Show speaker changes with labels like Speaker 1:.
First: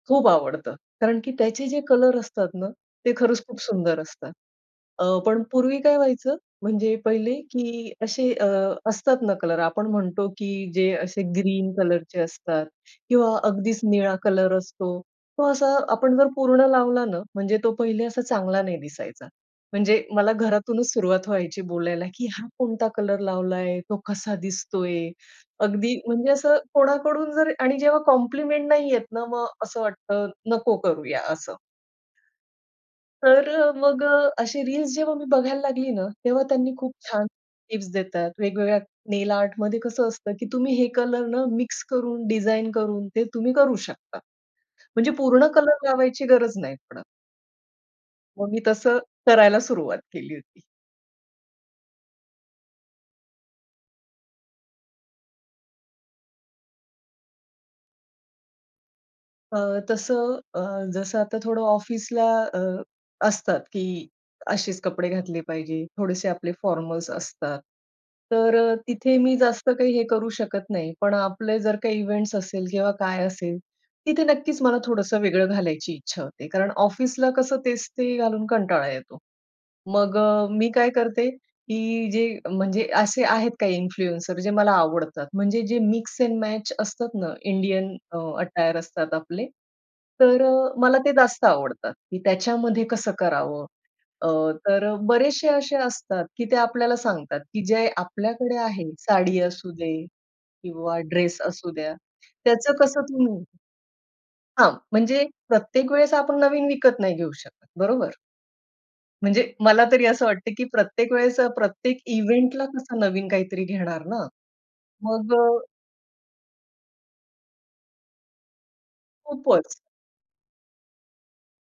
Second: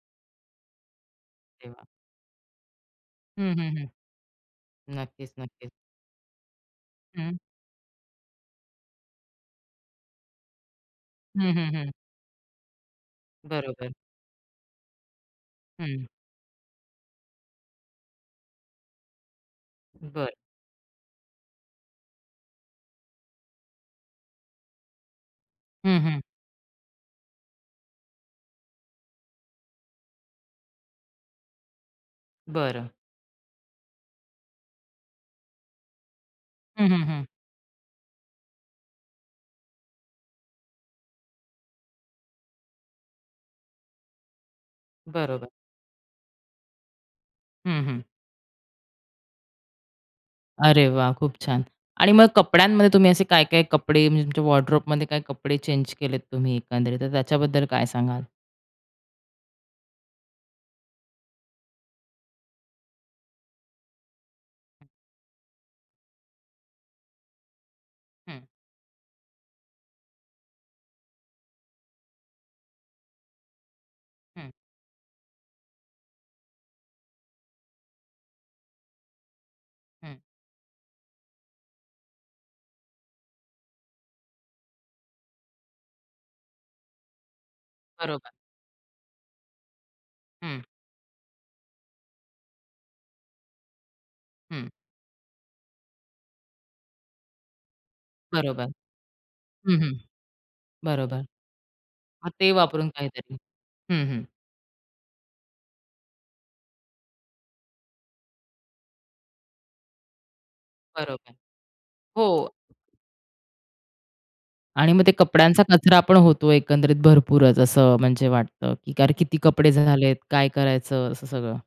Speaker 1: खूप आवडतं. कारण की त्याचे जे
Speaker 2: तेव्हा.
Speaker 1: कलर असतात ना, ते खरंच
Speaker 2: हं,
Speaker 1: खूप
Speaker 2: हं, हं.
Speaker 1: सुंदर असतात. अ,
Speaker 2: नक्कीच,
Speaker 1: पण
Speaker 2: नक्कीच.
Speaker 1: पूर्वी काय व्हायचं म्हणजे पहिले
Speaker 2: हं.
Speaker 1: की असे अ, असतात ना, कलर आपण म्हणतो की जे असे
Speaker 2: हं,
Speaker 1: ग्रीन
Speaker 2: हं, हं.
Speaker 1: कलरचे असतात किंवा अगदीच
Speaker 2: बरोबर.
Speaker 1: निळा कलर असतो. तो असा
Speaker 2: हं.
Speaker 1: आपण जर पूर्ण लावला ना, म्हणजे तो पहिले असा चांगला नाही दिसायचा. म्हणजे
Speaker 2: बरं.
Speaker 1: मला घरातूनच सुरुवात व्हायची बोलायला की "हा कोणता कलर लावलाय? तो कसा दिसतोय?" अगदी
Speaker 2: हं, हं.
Speaker 1: म्हणजे असं कोणाकडून जर आणि जेव्हा कॉम्प्लिमेंट नाही येत ना, मग असं वाटतं नको करूया असं.
Speaker 2: बरं.
Speaker 1: तर अ, मग अ, अशी रील्स जेव्हा मी बघायला लागली ना, तेव्हा त्यांनी
Speaker 2: हं,
Speaker 1: खूप
Speaker 2: हं, हं.
Speaker 1: छान टिप्स देतात. वेगवेगळ्या नेल आर्टमध्ये कसं असतं, की तुम्ही हे कलर ना, मिक्स करून डिझाइन करून ते तुम्ही करू शकता. म्हणजे पूर्ण
Speaker 2: बरोबर.
Speaker 1: कलर लावायची गरज नाही पडत.
Speaker 2: हं, हं.
Speaker 1: मग मी तसं करायला सुरुवात केली होती.
Speaker 2: अरे, वाह! खूप छान. आणि मग कपड्यांमध्ये तुम्ही असे काय, काय कपडे म्हणजे तुमच्या वॉर्डरोबमध्ये काय कपडे चेंज केलेत तुम्ही एकंदरीत तर त्याच्याबद्दल काय सांगाल?
Speaker 1: अ, तसं अ, जसं आता थोडं ऑफिसला अ, असतात की अशेच कपडे घातले पाहिजे. थोडेसे आपले फॉर्मल्स असतात.
Speaker 2: हं.
Speaker 1: तर अ, तिथे मी जास्त काही हे करू शकत नाही पण आपले जर काही इव्हेंट्स असेल किंवा काय असेल तिथे
Speaker 2: हं.
Speaker 1: नक्कीच मला थोडंसं वेगळं घालायची इच्छा होते कारण ऑफिसला कसं तेच ते घालून कंटाळा येतो. मग
Speaker 2: हं.
Speaker 1: अ, मी काय करते की जे म्हणजे असे आहेत काही इन्फ्लुएन्सर जे मला आवडतात. म्हणजे जे मिक्स एंड मॅच असतात ना, इंडियन अ,
Speaker 2: बरोबर.
Speaker 1: अटायर असतात आपले. तर अ,
Speaker 2: हं.
Speaker 1: मला ते जास्त आवडतात. की त्याच्यामध्ये कसं करावं? अ,
Speaker 2: हं.
Speaker 1: तर बरेचशे असे असतात की ते आपल्याला सांगतात की जे आपल्याकडे
Speaker 2: बरोबर.
Speaker 1: आहे साडी
Speaker 2: हं, हं.
Speaker 1: असूदे किंवा
Speaker 2: बरोबर.
Speaker 1: ड्रेस असूद्या,
Speaker 2: मग ते
Speaker 1: त्याचं
Speaker 2: वापरून
Speaker 1: कसं
Speaker 2: काहीतरी?
Speaker 1: तुम्ही
Speaker 2: हं, हं.
Speaker 1: हां. म्हणजे प्रत्येक वेळेस आपण नवीन विकत नाही घेऊ शकत. बरोबर? म्हणजे मला तरी असं वाटतं, की प्रत्येक
Speaker 2: बरोबर.
Speaker 1: वेळेस अ, प्रत्येक
Speaker 2: हो.
Speaker 1: इव्हेंटला कसं नवीन काहीतरी घेणार ना?
Speaker 2: आणि मग ते
Speaker 1: मग
Speaker 2: कपड्यांचा कचरा पण होतो एकंदरीत भरपूरच असं म्हणजे वाटतं, की अरे किती कपडे
Speaker 1: खूपच.
Speaker 2: झालेत? काय करायचं? असं सगळं.